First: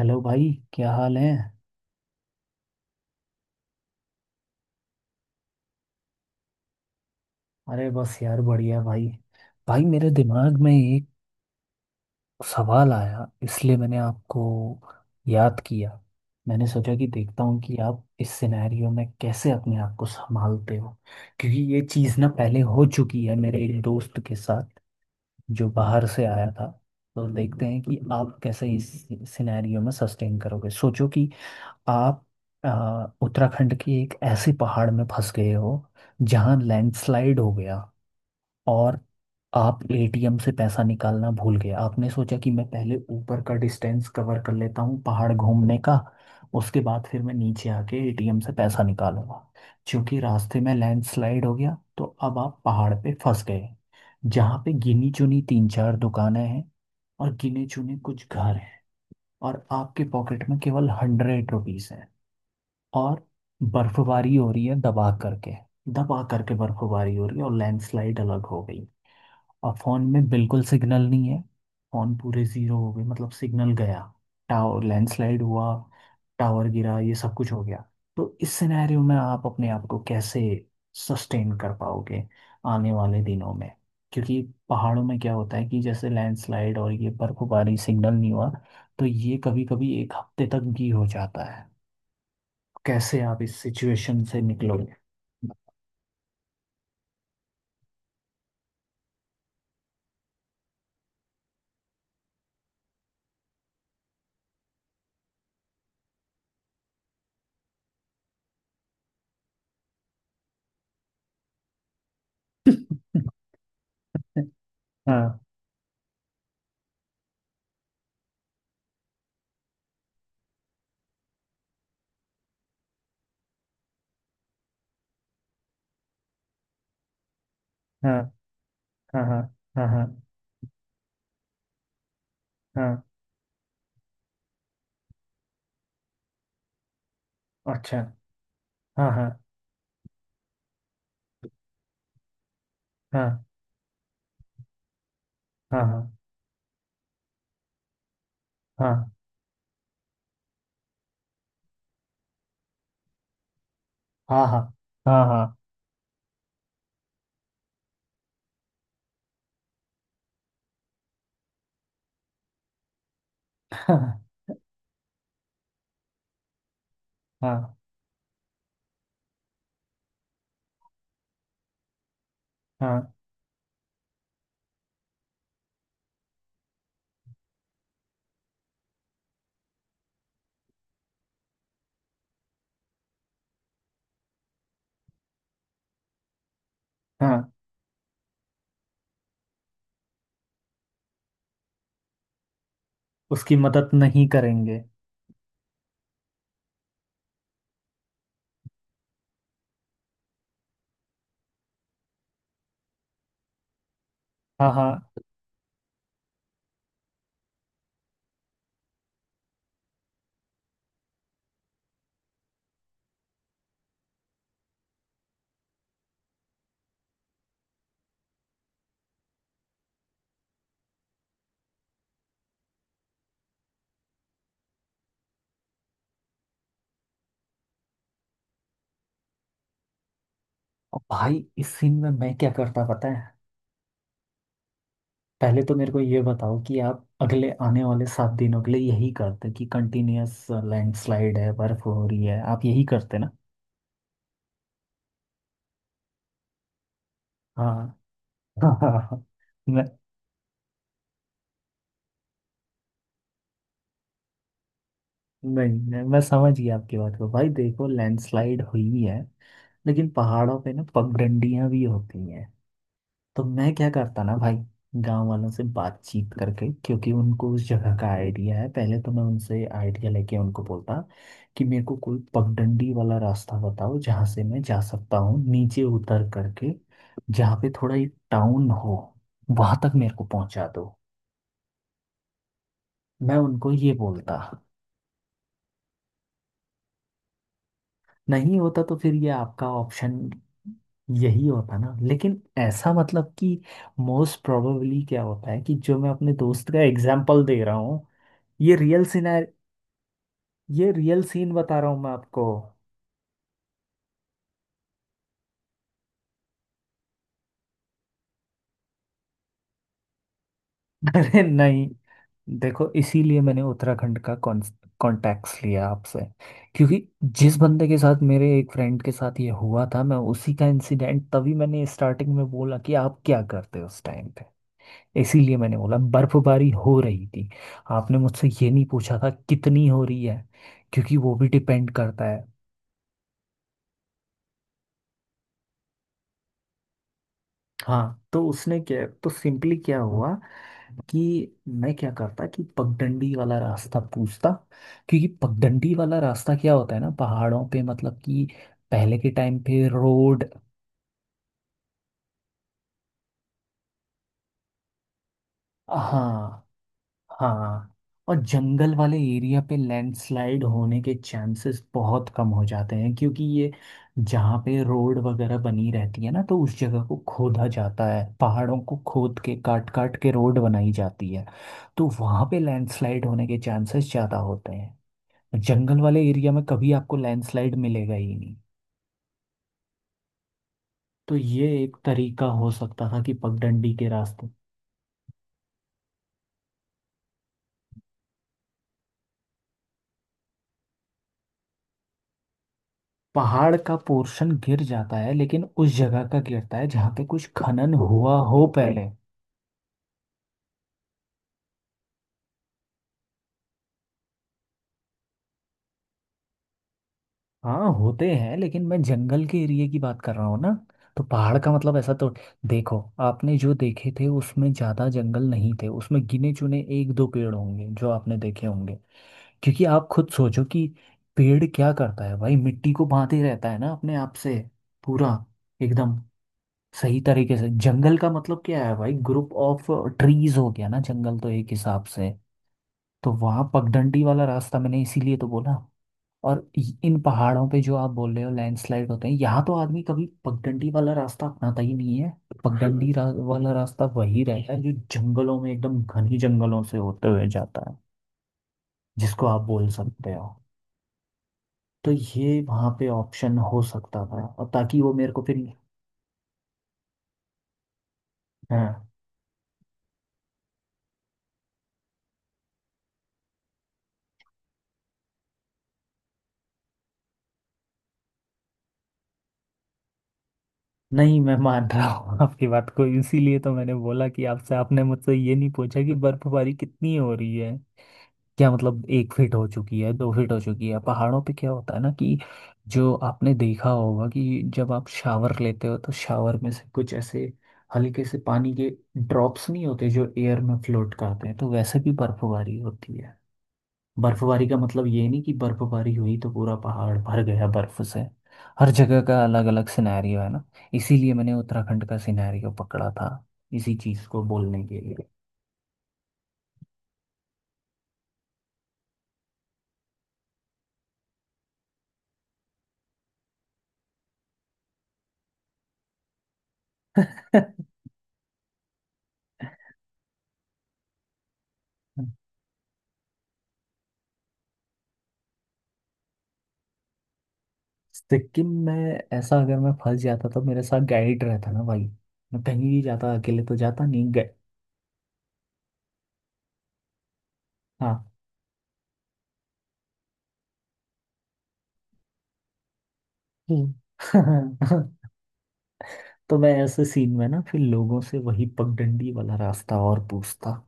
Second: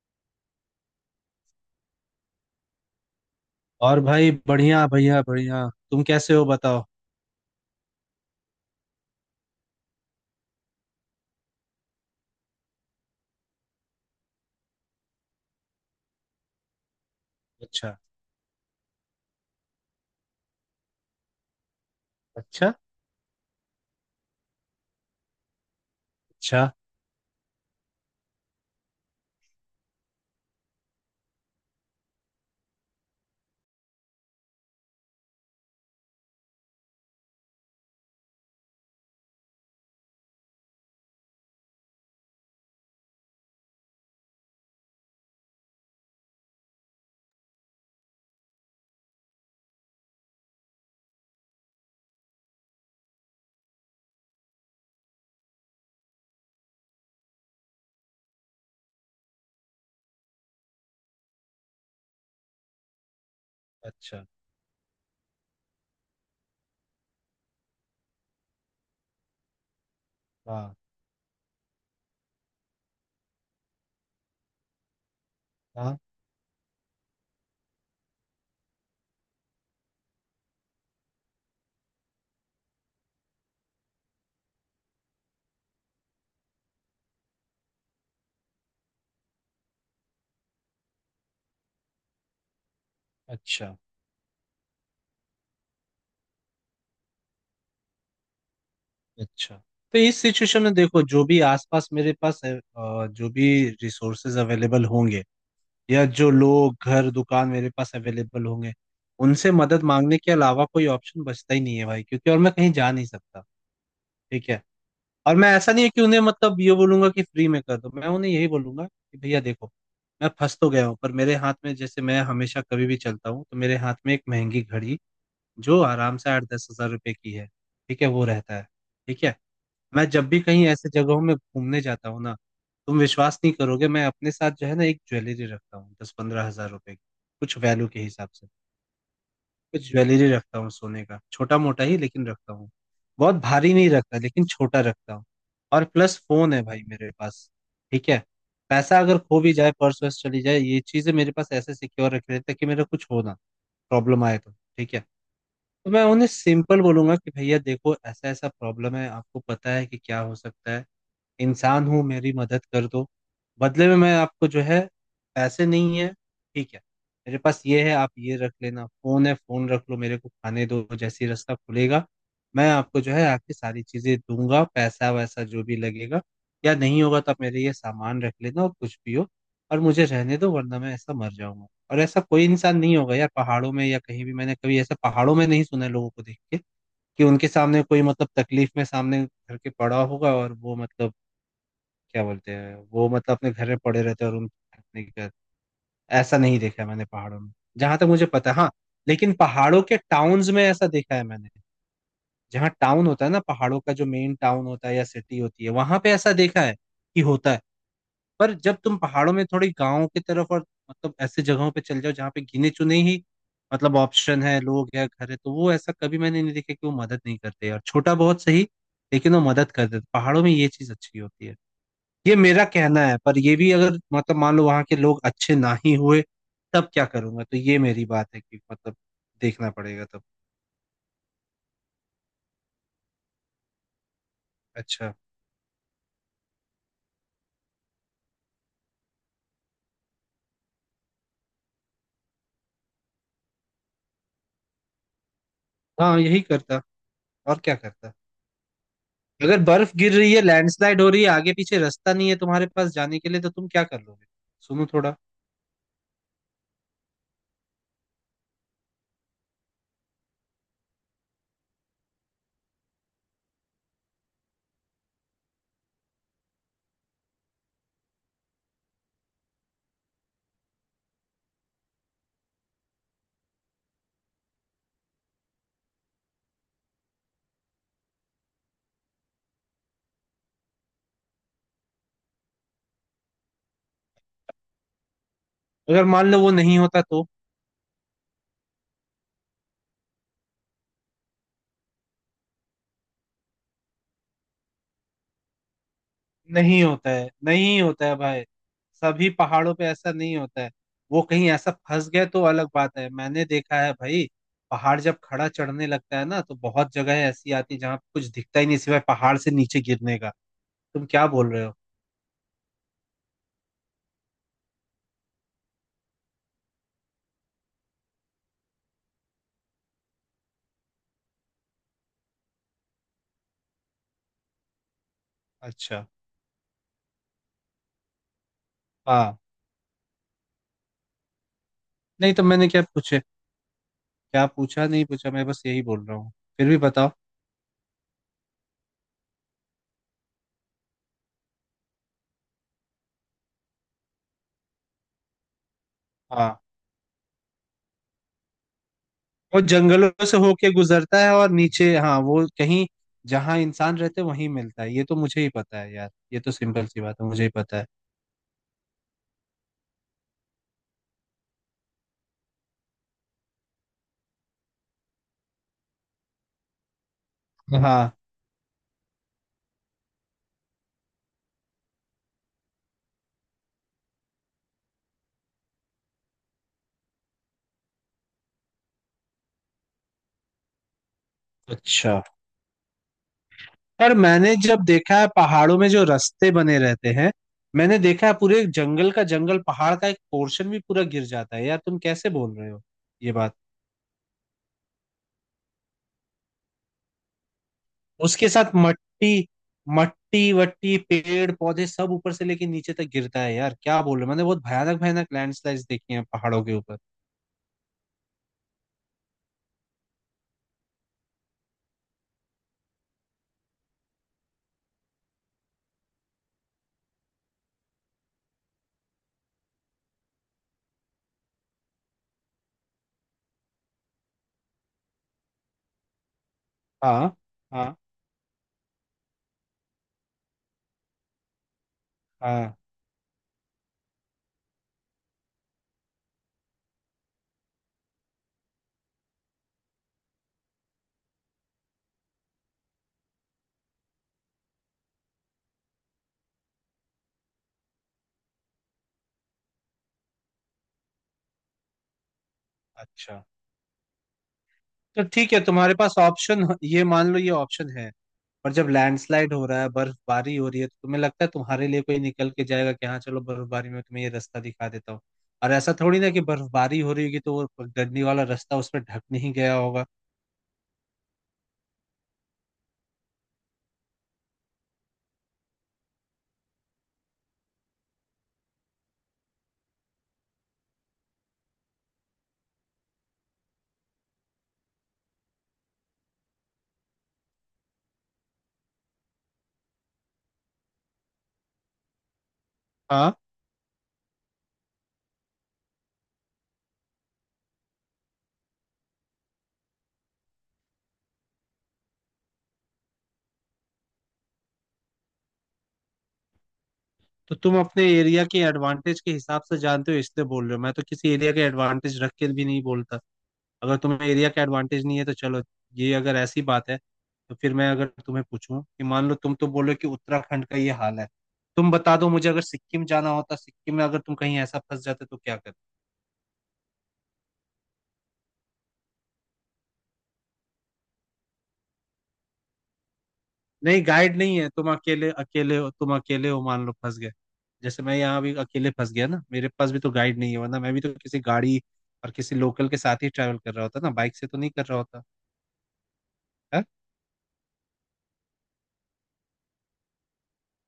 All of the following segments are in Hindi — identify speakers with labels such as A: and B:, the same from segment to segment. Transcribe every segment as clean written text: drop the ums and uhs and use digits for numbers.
A: हेलो भाई, क्या हाल है।
B: और भाई, बढ़िया बढ़िया बढ़िया। तुम कैसे हो, बताओ।
A: अरे बस यार, बढ़िया भाई। भाई मेरे दिमाग में एक सवाल आया, इसलिए मैंने आपको याद किया। मैंने सोचा कि देखता हूँ कि
B: अच्छा।
A: आप इस सिनेरियो में कैसे अपने आप को संभालते हो, क्योंकि ये चीज़ ना पहले
B: अच्छा।
A: हो चुकी है मेरे एक दोस्त के साथ जो बाहर से आया
B: अच्छा।
A: था। तो देखते हैं कि आप कैसे इस सिनेरियो में सस्टेन करोगे। सोचो कि आप उत्तराखंड की एक ऐसी पहाड़ में फंस गए हो जहां लैंडस्लाइड हो गया, और आप एटीएम से पैसा निकालना भूल गए। आपने सोचा कि मैं पहले ऊपर का डिस्टेंस कवर कर लेता हूँ पहाड़ घूमने का, उसके बाद फिर मैं नीचे आके एटीएम से पैसा निकालूंगा। क्योंकि रास्ते में लैंडस्लाइड हो गया तो अब आप पहाड़ पे फंस गए, जहाँ पे गिनी चुनी तीन चार दुकानें हैं और गिने चुने कुछ घर हैं। और आपके पॉकेट में केवल हंड्रेड रुपीज़ है। और
B: अच्छा।
A: बर्फबारी हो रही है दबा करके। दबा करके बर्फबारी हो रही है और लैंडस्लाइड अलग हो गई, और फोन में बिल्कुल
B: हाँ,
A: सिग्नल नहीं है। फोन पूरे जीरो हो गए, मतलब सिग्नल गया, टावर लैंडस्लाइड हुआ,
B: हाँ।
A: टावर गिरा, ये सब कुछ हो गया। तो इस सिनेरियो में आप अपने आप को कैसे सस्टेन कर पाओगे आने वाले दिनों में। क्योंकि पहाड़ों में क्या होता है कि जैसे लैंडस्लाइड और ये बर्फबारी, सिग्नल नहीं हुआ, तो ये कभी कभी एक हफ्ते तक भी हो जाता है। कैसे आप इस
B: अच्छा।
A: सिचुएशन से निकलोगे।
B: अच्छा। तो इस सिचुएशन में देखो, जो भी आसपास मेरे पास है, जो भी रिसोर्सेज अवेलेबल होंगे या जो लोग घर दुकान मेरे पास अवेलेबल होंगे, उनसे मदद मांगने के अलावा कोई ऑप्शन बचता ही नहीं है भाई, क्योंकि और मैं कहीं जा नहीं सकता। ठीक है। और
A: हाँ।
B: मैं, ऐसा नहीं है कि उन्हें मतलब ये बोलूंगा कि फ्री में कर दो। मैं उन्हें यही बोलूंगा कि भैया देखो, मैं फंस तो गया हूँ, पर मेरे हाथ में, जैसे मैं हमेशा कभी भी चलता हूँ तो मेरे हाथ में एक महंगी घड़ी जो आराम से 8-10 हजार रुपए की है, ठीक है,
A: हाँ।
B: वो रहता है।
A: हाँ
B: ठीक है।
A: हाँ। हाँ
B: मैं
A: हाँ।
B: जब भी कहीं ऐसे जगहों में घूमने जाता हूँ ना,
A: हाँ,
B: तुम विश्वास नहीं करोगे, मैं अपने साथ जो है ना एक ज्वेलरी रखता हूँ 10-15 हजार रुपए की, कुछ वैल्यू
A: अच्छा।
B: के हिसाब से।
A: हाँ हाँ
B: कुछ ज्वेलरी रखता हूँ सोने का, छोटा मोटा ही लेकिन रखता हूँ। बहुत
A: हाँ
B: भारी नहीं रखता लेकिन छोटा रखता हूँ।
A: हाँ
B: और
A: हाँ।
B: प्लस फोन है भाई मेरे पास। ठीक है।
A: हाँ।
B: पैसा अगर खो भी जाए, पर्स वर्स चली जाए, ये चीजें मेरे पास ऐसे सिक्योर रख रहे ताकि मेरा कुछ हो ना, प्रॉब्लम आए
A: हाँ
B: तो।
A: हाँ।
B: ठीक है।
A: हाँ।
B: तो मैं उन्हें सिंपल बोलूंगा कि भैया देखो, ऐसा ऐसा प्रॉब्लम है, आपको पता है कि क्या हो सकता है, इंसान हूँ, मेरी मदद कर दो। बदले में मैं आपको जो है, पैसे नहीं है, ठीक है, मेरे
A: हाँ।
B: पास
A: हाँ
B: ये है, आप ये रख लेना, फोन है, फोन रख लो, मेरे को खाने दो, जैसे ही रास्ता खुलेगा मैं आपको
A: हाँ।
B: जो है आपकी सारी चीजें दूंगा, पैसा वैसा जो भी लगेगा। या नहीं होगा तो आप मेरे ये सामान रख लेना और कुछ भी हो, और मुझे रहने दो, वरना मैं ऐसा मर जाऊंगा। और ऐसा कोई इंसान नहीं होगा यार पहाड़ों में, या कहीं भी मैंने कभी ऐसा पहाड़ों में नहीं सुना है, लोगों को देख के कि
A: हाँ,
B: उनके सामने कोई मतलब तकलीफ में सामने घर के पड़ा होगा और वो मतलब क्या बोलते हैं, वो मतलब अपने
A: उसकी
B: घर में
A: मदद
B: पड़े रहते
A: नहीं
B: हैं और उन
A: करेंगे।
B: नहीं कर। ऐसा नहीं देखा है मैंने पहाड़ों में, जहां तक मुझे पता है, हाँ। लेकिन पहाड़ों के टाउन्स में ऐसा देखा है मैंने। जहाँ टाउन होता है ना पहाड़ों का, जो मेन टाउन
A: हाँ
B: होता है या
A: हाँ।
B: सिटी होती है, वहां पे ऐसा देखा है कि होता है। पर जब तुम पहाड़ों में थोड़ी गाँव की तरफ और मतलब ऐसे जगहों पे चल जाओ जहाँ पे गिने चुने ही मतलब ऑप्शन है, लोग है, घर है, तो वो ऐसा कभी मैंने नहीं देखा कि वो मदद नहीं करते, और छोटा बहुत सही, लेकिन वो मदद कर देते। पहाड़ों में ये चीज अच्छी होती है, ये मेरा कहना है। पर ये भी अगर मतलब मान लो वहां के लोग अच्छे ना ही हुए, तब क्या करूंगा, तो ये मेरी बात है कि मतलब देखना पड़ेगा तब।
A: और भाई, इस सीन में मैं क्या करता पता है।
B: अच्छा।
A: पहले तो मेरे को ये बताओ कि आप अगले आने वाले सात दिनों के लिए यही करते कि कंटिन्यूअस लैंडस्लाइड है, बर्फ हो रही है, आप यही करते ना।
B: हाँ यही करता, और
A: हाँ।
B: क्या करता।
A: हाँ हाँ हाँ।
B: अगर बर्फ गिर रही है, लैंडस्लाइड हो रही है, आगे पीछे रास्ता नहीं है तुम्हारे पास जाने के लिए, तो तुम क्या कर लोगे। सुनो थोड़ा।
A: नहीं नहीं, मैं समझ गया आपकी बात को। भाई देखो, लैंडस्लाइड हुई है लेकिन पहाड़ों पे ना पगडंडियां भी होती हैं। तो मैं क्या करता ना भाई, गांव वालों से बातचीत करके, क्योंकि उनको उस जगह का आइडिया है। पहले तो मैं उनसे आइडिया लेके उनको बोलता कि मेरे को कोई पगडंडी वाला रास्ता बताओ जहाँ से मैं जा सकता हूँ नीचे उतर करके, जहाँ पे थोड़ा एक टाउन हो, वहां तक मेरे को पहुंचा दो। मैं उनको ये बोलता।
B: अगर मान लो वो नहीं होता तो?
A: नहीं होता तो फिर ये आपका ऑप्शन यही होता ना। लेकिन ऐसा मतलब कि मोस्ट प्रोबेबली क्या होता है, कि जो मैं अपने दोस्त का
B: नहीं होता है,
A: एग्जाम्पल दे रहा
B: नहीं
A: हूँ,
B: होता है भाई।
A: ये रियल
B: सभी
A: सिनार
B: पहाड़ों पे ऐसा नहीं होता है।
A: ये रियल
B: वो कहीं
A: सीन
B: ऐसा
A: बता रहा हूँ
B: फंस
A: मैं
B: गए तो
A: आपको।
B: अलग बात है। मैंने देखा है भाई, पहाड़ जब खड़ा चढ़ने लगता है ना तो बहुत जगह ऐसी आती है जहाँ कुछ दिखता ही नहीं सिवाय पहाड़ से नीचे गिरने का। तुम क्या
A: अरे
B: बोल रहे हो।
A: नहीं, देखो इसीलिए मैंने उत्तराखंड का कॉन्टैक्ट्स लिया आपसे, क्योंकि जिस बंदे के साथ, मेरे एक फ्रेंड के साथ ये हुआ था, मैं उसी का इंसिडेंट, तभी मैंने स्टार्टिंग में बोला कि आप क्या करते उस टाइम। इसीलिए मैंने बोला
B: अच्छा।
A: बर्फबारी हो रही थी। आपने मुझसे ये नहीं पूछा था
B: हाँ।
A: कितनी हो रही है, क्योंकि वो भी डिपेंड करता
B: नहीं तो
A: है।
B: मैंने क्या पूछे, क्या पूछा नहीं पूछा, मैं बस यही बोल रहा हूँ। फिर भी बताओ।
A: हाँ, तो उसने क्या तो सिंपली क्या हुआ कि मैं क्या करता कि पगडंडी वाला रास्ता पूछता। क्योंकि पगडंडी वाला रास्ता
B: हाँ,
A: क्या होता है ना पहाड़ों पे, मतलब कि पहले के टाइम
B: वो
A: पे
B: जंगलों से
A: रोड।
B: होके गुजरता है और नीचे, हाँ वो कहीं जहाँ इंसान रहते वहीं मिलता है, ये तो मुझे ही पता है यार, ये तो
A: हाँ।
B: सिंपल सी बात है, मुझे ही पता है।
A: हाँ। और जंगल वाले एरिया पे लैंडस्लाइड होने के चांसेस बहुत कम हो जाते हैं, क्योंकि ये जहाँ पे रोड वगैरह बनी रहती है ना, तो उस जगह को खोदा जाता
B: हाँ।
A: है, पहाड़ों को खोद के काट काट के रोड बनाई जाती है, तो वहाँ पे लैंडस्लाइड होने के चांसेस ज़्यादा होते हैं। जंगल वाले एरिया में कभी आपको लैंडस्लाइड मिलेगा ही नहीं। तो ये एक
B: अच्छा,
A: तरीका हो सकता था कि पगडंडी के
B: पर
A: रास्ते।
B: मैंने जब देखा है पहाड़ों में जो रास्ते बने रहते हैं, मैंने देखा है, पूरे जंगल का जंगल, पहाड़ का एक पोर्शन भी पूरा गिर जाता है यार, तुम कैसे बोल रहे हो ये बात।
A: पहाड़ का पोर्शन गिर जाता है, लेकिन उस जगह का गिरता है जहाँ पे कुछ खनन हुआ
B: उसके
A: हो
B: साथ
A: पहले।
B: मट्टी, मट्टी वट्टी पेड़ पौधे सब ऊपर से लेके नीचे तक गिरता है यार, क्या बोल रहे हो, मैंने बहुत भयानक भयानक लैंडस्लाइड्स देखी हैं पहाड़ों के ऊपर।
A: हाँ होते हैं, लेकिन मैं जंगल के एरिया की बात कर रहा हूँ ना। तो पहाड़ का मतलब ऐसा तो, देखो आपने जो देखे थे उसमें ज़्यादा जंगल नहीं थे, उसमें गिने चुने एक दो पेड़ होंगे जो आपने देखे होंगे। क्योंकि आप खुद सोचो कि पेड़ क्या करता है भाई, मिट्टी को बांधे रहता है ना अपने आप से, पूरा एकदम सही
B: हाँ,
A: तरीके से।
B: हाँ,
A: जंगल का मतलब क्या है भाई, ग्रुप ऑफ ट्रीज हो गया ना जंगल, तो एक हिसाब से।
B: हाँ।
A: तो वहां पगडंडी वाला रास्ता मैंने इसीलिए तो बोला। और इन पहाड़ों पे जो आप बोल रहे हो लैंडस्लाइड होते हैं, यहाँ तो आदमी कभी पगडंडी वाला रास्ता अपनाता ही नहीं है। वाला रास्ता वही रहता है जो जंगलों में एकदम घनी जंगलों से होते हुए जाता है, जिसको आप बोल सकते हो। तो ये वहां पे
B: अच्छा
A: ऑप्शन हो सकता था, और ताकि वो
B: तो
A: मेरे को
B: ठीक
A: फिर।
B: है, तुम्हारे पास ऑप्शन ये, मान लो ये ऑप्शन है, और जब
A: हाँ।
B: लैंडस्लाइड हो रहा है, बर्फबारी हो रही है, तो तुम्हें लगता है तुम्हारे लिए कोई निकल के जाएगा कि हाँ चलो बर्फबारी में तुम्हें ये रास्ता दिखा देता हूँ? और ऐसा थोड़ी ना कि बर्फबारी हो रही होगी तो वो गड्डी वाला रास्ता उस पर ढक नहीं गया होगा।
A: नहीं मैं मान रहा हूँ आपकी बात को, इसीलिए तो मैंने बोला कि आपसे, आपने मुझसे ये नहीं पूछा कि बर्फबारी कितनी हो रही है, क्या मतलब एक फीट हो चुकी है, दो फीट हो चुकी है। पहाड़ों पे क्या होता है ना कि जो आपने देखा होगा कि जब आप शावर लेते हो तो शावर में से कुछ ऐसे हल्के से पानी के ड्रॉप्स नहीं होते जो एयर में फ्लोट करते हैं, तो वैसे भी बर्फबारी होती है। बर्फबारी का मतलब ये नहीं कि बर्फबारी हुई तो पूरा पहाड़ भर गया बर्फ से। हर जगह का अलग अलग सिनेरियो है ना, इसीलिए मैंने उत्तराखंड का सिनेरियो पकड़ा था इसी चीज को बोलने के लिए।
B: तो तुम अपने एरिया के एडवांटेज के हिसाब से जानते हो इसलिए बोल रहे हो, मैं तो किसी एरिया के एडवांटेज रख के भी नहीं बोलता। अगर तुम्हें एरिया का एडवांटेज नहीं है तो चलो, ये अगर ऐसी बात है तो फिर मैं अगर तुम्हें पूछूं कि मान लो, तुम तो बोलो कि उत्तराखंड का ये हाल है, तुम बता दो मुझे अगर सिक्किम जाना होता, सिक्किम में अगर तुम कहीं ऐसा फंस जाते तो क्या करते।
A: सिक्किम में ऐसा अगर मैं फंस जाता तो मेरे साथ गाइड रहता ना भाई। मैं कहीं भी जाता अकेले तो
B: नहीं,
A: जाता नहीं
B: गाइड
A: गए।
B: नहीं है, तुम अकेले, अकेले हो, तुम अकेले हो, मान लो फंस गए। जैसे
A: हाँ।
B: मैं यहाँ भी अकेले फंस गया ना, मेरे पास भी तो गाइड नहीं है, वरना मैं भी तो किसी गाड़ी और किसी लोकल के साथ ही ट्रैवल कर रहा
A: हम्म।
B: होता ना, बाइक से तो नहीं कर रहा होता।
A: तो मैं
B: है?
A: ऐसे सीन में ना फिर लोगों से वही पगडंडी वाला रास्ता और पूछता।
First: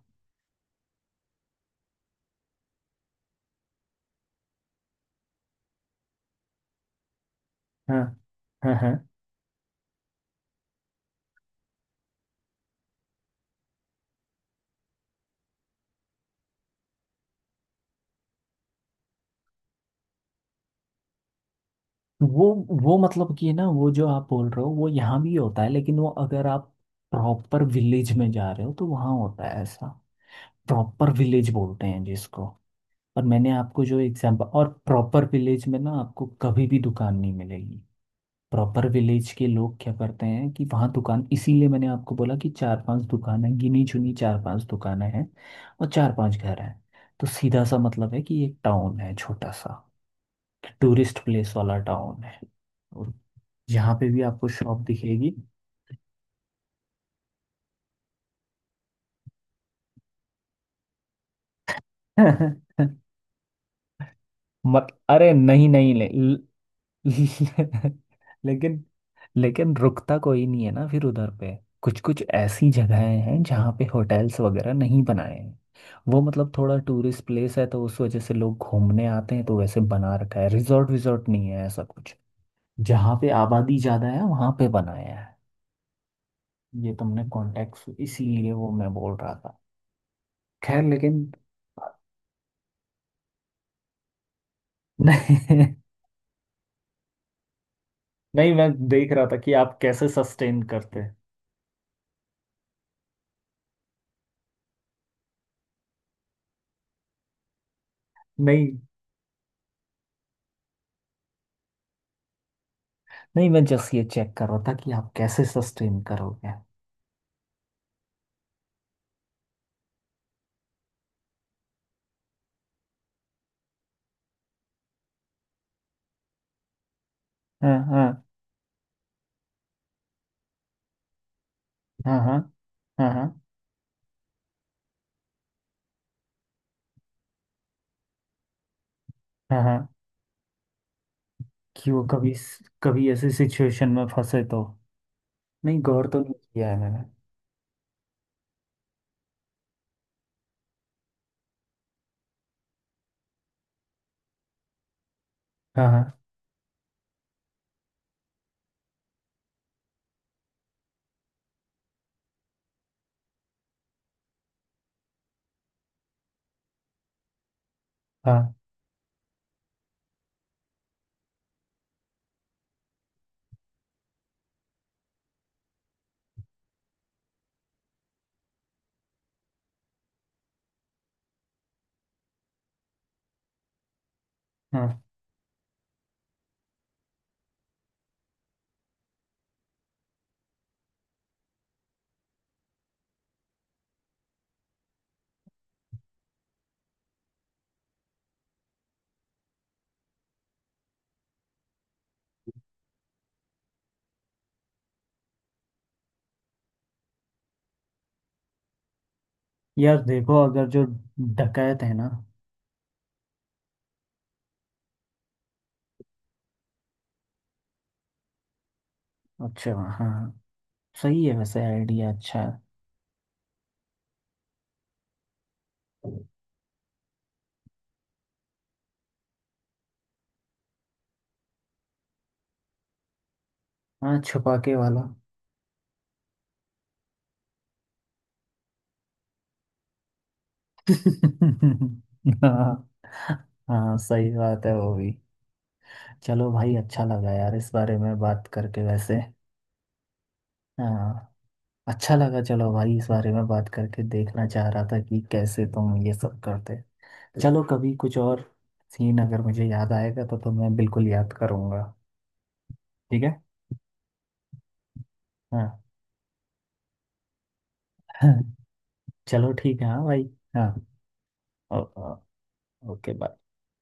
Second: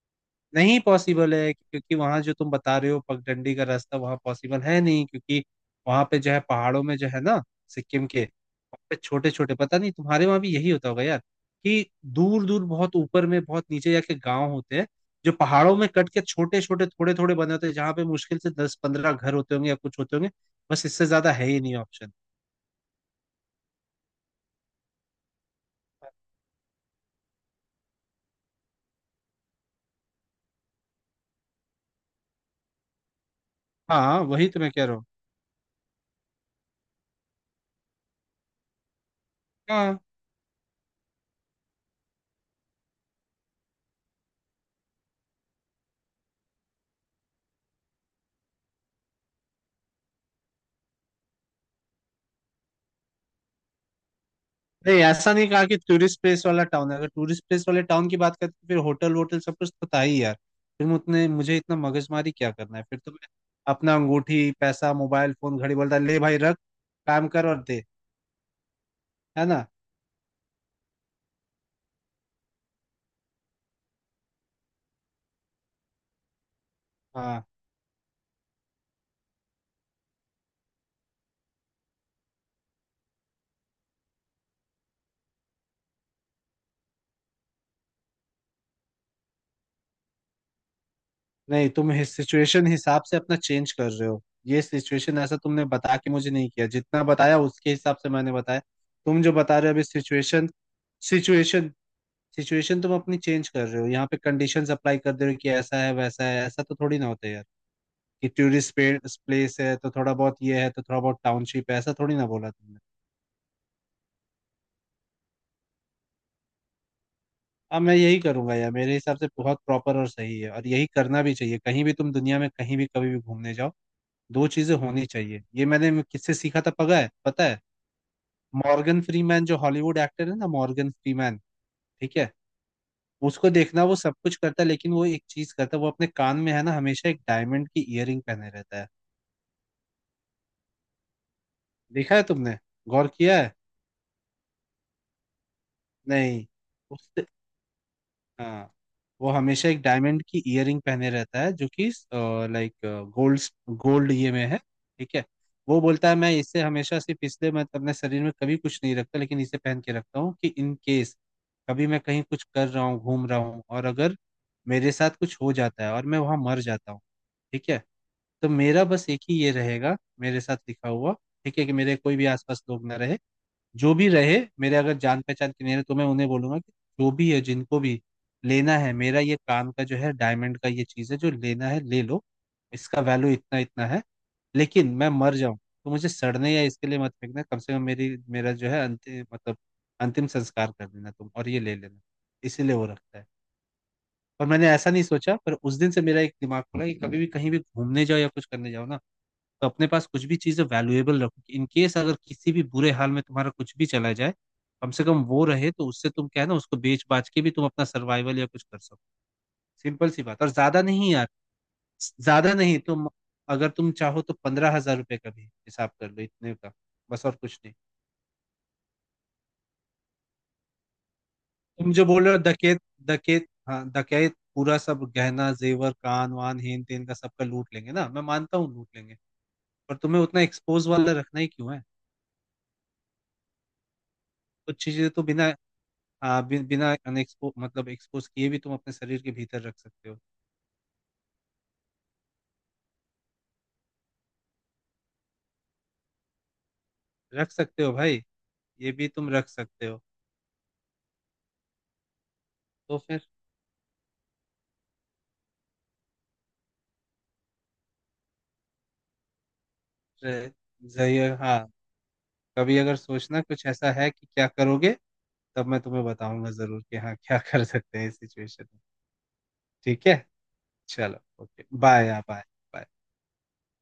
B: नहीं पॉसिबल है, क्योंकि वहां जो तुम बता रहे हो पगडंडी का रास्ता, वहां पॉसिबल है नहीं, क्योंकि वहां पे जो है पहाड़ों में जो है ना,
A: हाँ
B: सिक्किम के,
A: हाँ
B: वहां पे
A: हाँ।
B: छोटे छोटे, पता नहीं तुम्हारे वहां भी यही होता होगा यार, कि दूर दूर, बहुत ऊपर में बहुत नीचे जाके गांव होते हैं जो पहाड़ों में कट के छोटे छोटे थोड़े थोड़े बने होते हैं जहाँ पे मुश्किल से 10-15 घर होते होंगे या कुछ होते होंगे, बस, इससे ज्यादा है ही नहीं ऑप्शन।
A: वो वो मतलब कि ना, वो जो आप बोल रहे हो वो यहाँ भी होता है, लेकिन वो अगर आप प्रॉपर विलेज में जा रहे हो तो वहाँ होता है ऐसा। प्रॉपर विलेज बोलते हैं जिसको। और मैंने आपको जो
B: हाँ
A: एग्जांपल,
B: वही तो
A: और
B: मैं कह रहा हूँ।
A: प्रॉपर विलेज में ना आपको कभी भी दुकान नहीं मिलेगी। प्रॉपर विलेज के लोग क्या
B: हाँ
A: करते हैं कि वहाँ दुकान, इसीलिए मैंने आपको बोला कि चार पांच दुकान है, गिनी चुनी चार पांच दुकानें हैं और चार पांच घर हैं। तो सीधा सा मतलब है कि एक टाउन है छोटा सा, टूरिस्ट प्लेस वाला टाउन है, और यहाँ पे भी आपको शॉप
B: नहीं,
A: दिखेगी।
B: ऐसा नहीं कहा कि टूरिस्ट प्लेस वाला टाउन है, अगर टूरिस्ट प्लेस वाले टाउन की बात करते फिर होटल वोटल सब कुछ तो था ही यार, फिर मैं उतने, मुझे इतना मगजमारी क्या करना है, फिर तो मैं अपना अंगूठी
A: मत,
B: पैसा
A: अरे
B: मोबाइल फोन
A: नहीं
B: घड़ी
A: नहीं,
B: बोलता,
A: ले,
B: ले भाई
A: ले,
B: रख, काम कर और दे।
A: लेकिन,
B: है ना?
A: लेकिन रुकता कोई नहीं है ना फिर उधर पे। कुछ कुछ ऐसी जगहें हैं जहाँ पे होटल्स वगैरह नहीं बनाए हैं। वो मतलब थोड़ा टूरिस्ट
B: हाँ
A: प्लेस है तो उस वजह से लोग घूमने आते हैं, तो वैसे बना रखा है, रिजॉर्ट विजॉर्ट नहीं है ऐसा कुछ। जहाँ पे आबादी ज़्यादा है वहाँ पे बनाया है। ये तुमने कॉन्टेक्स्ट, इसीलिए वो मैं बोल रहा था। खैर लेकिन,
B: नहीं, तुम सिचुएशन हिसाब से अपना चेंज कर रहे हो, ये सिचुएशन
A: नहीं,
B: ऐसा तुमने बता के मुझे नहीं किया, जितना बताया उसके हिसाब से मैंने
A: नहीं
B: बताया।
A: मैं देख
B: तुम
A: रहा
B: जो
A: था कि
B: बता रहे हो
A: आप
B: अभी,
A: कैसे
B: सिचुएशन
A: सस्टेन करते हैं।
B: सिचुएशन सिचुएशन, तुम अपनी चेंज कर रहे हो, यहाँ पे कंडीशंस अप्लाई कर दे रहे हो कि ऐसा है वैसा है, ऐसा तो थोड़ी ना होता है यार, कि टूरिस्ट
A: नहीं,
B: प्लेस है तो थोड़ा बहुत ये है, तो थोड़ा बहुत टाउनशिप है, ऐसा थोड़ी ना बोला तुमने।
A: नहीं मैं जस्ट ये चेक कर रहा था कि आप कैसे सस्टेन करोगे।
B: अब मैं यही करूंगा यार, मेरे हिसाब से बहुत प्रॉपर और सही है, और यही करना भी चाहिए। कहीं भी तुम दुनिया में कहीं भी कभी भी घूमने जाओ, दो चीजें होनी चाहिए। ये मैंने किससे सीखा था पता है, पता है,
A: हाँ हाँ।
B: मॉर्गन फ्रीमैन, जो हॉलीवुड एक्टर है ना, मॉर्गन फ्रीमैन। ठीक
A: हाँ
B: है।
A: हाँ। हाँ हाँ।
B: उसको देखना, वो सब कुछ करता है, लेकिन वो एक चीज करता है, वो अपने कान में है ना हमेशा एक डायमंड की इयररिंग पहने रहता है।
A: हाँ हाँ। कि वो
B: देखा है
A: कभी,
B: तुमने, गौर
A: कभी ऐसी
B: किया है?
A: सिचुएशन में फंसे तो। नहीं गौर तो नहीं
B: नहीं।
A: किया है मैंने।
B: उससे, हाँ, वो हमेशा एक डायमंड की इयररिंग पहने रहता है, जो कि लाइक गोल्ड, गोल्ड ये में है, ठीक है। वो
A: हाँ
B: बोलता है
A: हाँ।
B: मैं इसे हमेशा, सिर्फ इसलिए, मैं अपने शरीर में कभी कुछ नहीं रखता लेकिन इसे पहन के रखता हूँ कि इन केस कभी मैं कहीं कुछ कर रहा हूँ, घूम रहा हूँ, और अगर मेरे साथ कुछ हो जाता है और मैं वहां मर जाता हूँ, ठीक है, तो
A: हाँ
B: मेरा बस एक ही ये रहेगा, मेरे साथ लिखा हुआ। ठीक है, कि मेरे कोई भी आसपास लोग ना रहे, जो भी रहे मेरे, अगर जान पहचान के नहीं रहे, तो मैं उन्हें बोलूंगा कि जो भी है जिनको भी लेना है मेरा, ये काम का जो है डायमंड का ये चीज है, जो लेना है ले लो, इसका वैल्यू इतना इतना है,
A: हाँ।
B: लेकिन मैं मर जाऊं तो मुझे सड़ने या इसके लिए मत फेंकना, कम से कम मेरी, मेरा जो है अंतिम मतलब अंतिम संस्कार कर देना तुम, और ये ले लेना, इसीलिए वो रखता है। और मैंने ऐसा नहीं सोचा, पर उस दिन से मेरा एक दिमाग खुला कि कभी भी कहीं भी घूमने जाओ या कुछ करने जाओ ना, तो अपने पास कुछ भी चीज़ें वैल्यूएबल रखो, इन केस अगर किसी भी बुरे हाल में तुम्हारा कुछ भी चला जाए, कम से कम वो रहे तो उससे तुम क्या है ना, उसको बेच बाच के भी तुम अपना सर्वाइवल या कुछ कर सको।
A: यार
B: सिंपल सी
A: देखो
B: बात, और
A: अगर जो
B: ज्यादा नहीं यार,
A: डकैत है ना।
B: ज्यादा नहीं। तुम, अगर तुम चाहो तो 15 हजार रुपये का भी हिसाब कर लो इतने का, बस, और कुछ नहीं।
A: अच्छा हाँ हाँ, सही है वैसे,
B: तुम जो
A: आइडिया
B: बोल रहे हो,
A: अच्छा है।
B: डकैत, डकैत, हाँ डकैत पूरा सब गहना जेवर कान वान हेन तेन का सबका लूट लेंगे ना, मैं मानता हूँ लूट लेंगे, पर तुम्हें उतना एक्सपोज वाला रखना ही क्यों है,
A: हाँ, छुपा के
B: कुछ
A: वाला।
B: चीजें तो बिना बिना अनएक्सपो मतलब एक्सपोज किए भी तुम अपने शरीर के भीतर रख सकते हो।
A: हाँ, हाँ सही बात है वो भी। चलो भाई अच्छा लगा
B: रख
A: यार इस
B: सकते हो
A: बारे में
B: भाई,
A: बात करके
B: ये भी
A: वैसे।
B: तुम रख सकते हो।
A: हाँ, अच्छा लगा। चलो भाई
B: तो
A: इस
B: फिर
A: बारे में बात करके देखना चाह रहा था कि कैसे तुम ये सब करते। चलो कभी कुछ और सीन अगर मुझे याद आएगा तो
B: अ,
A: मैं बिल्कुल
B: जाइए
A: याद
B: हाँ।
A: करूँगा।
B: कभी अगर
A: ठीक है।
B: सोचना कुछ ऐसा है कि क्या करोगे, तब
A: हाँ।
B: मैं तुम्हें बताऊंगा जरूर कि हाँ क्या कर सकते हैं इस सिचुएशन में।
A: चलो ठीक है, हाँ
B: ठीक है।
A: भाई। हाँ।
B: चलो ओके
A: ओ-
B: बाय,
A: ओ-
B: या बाय।
A: Okay bye.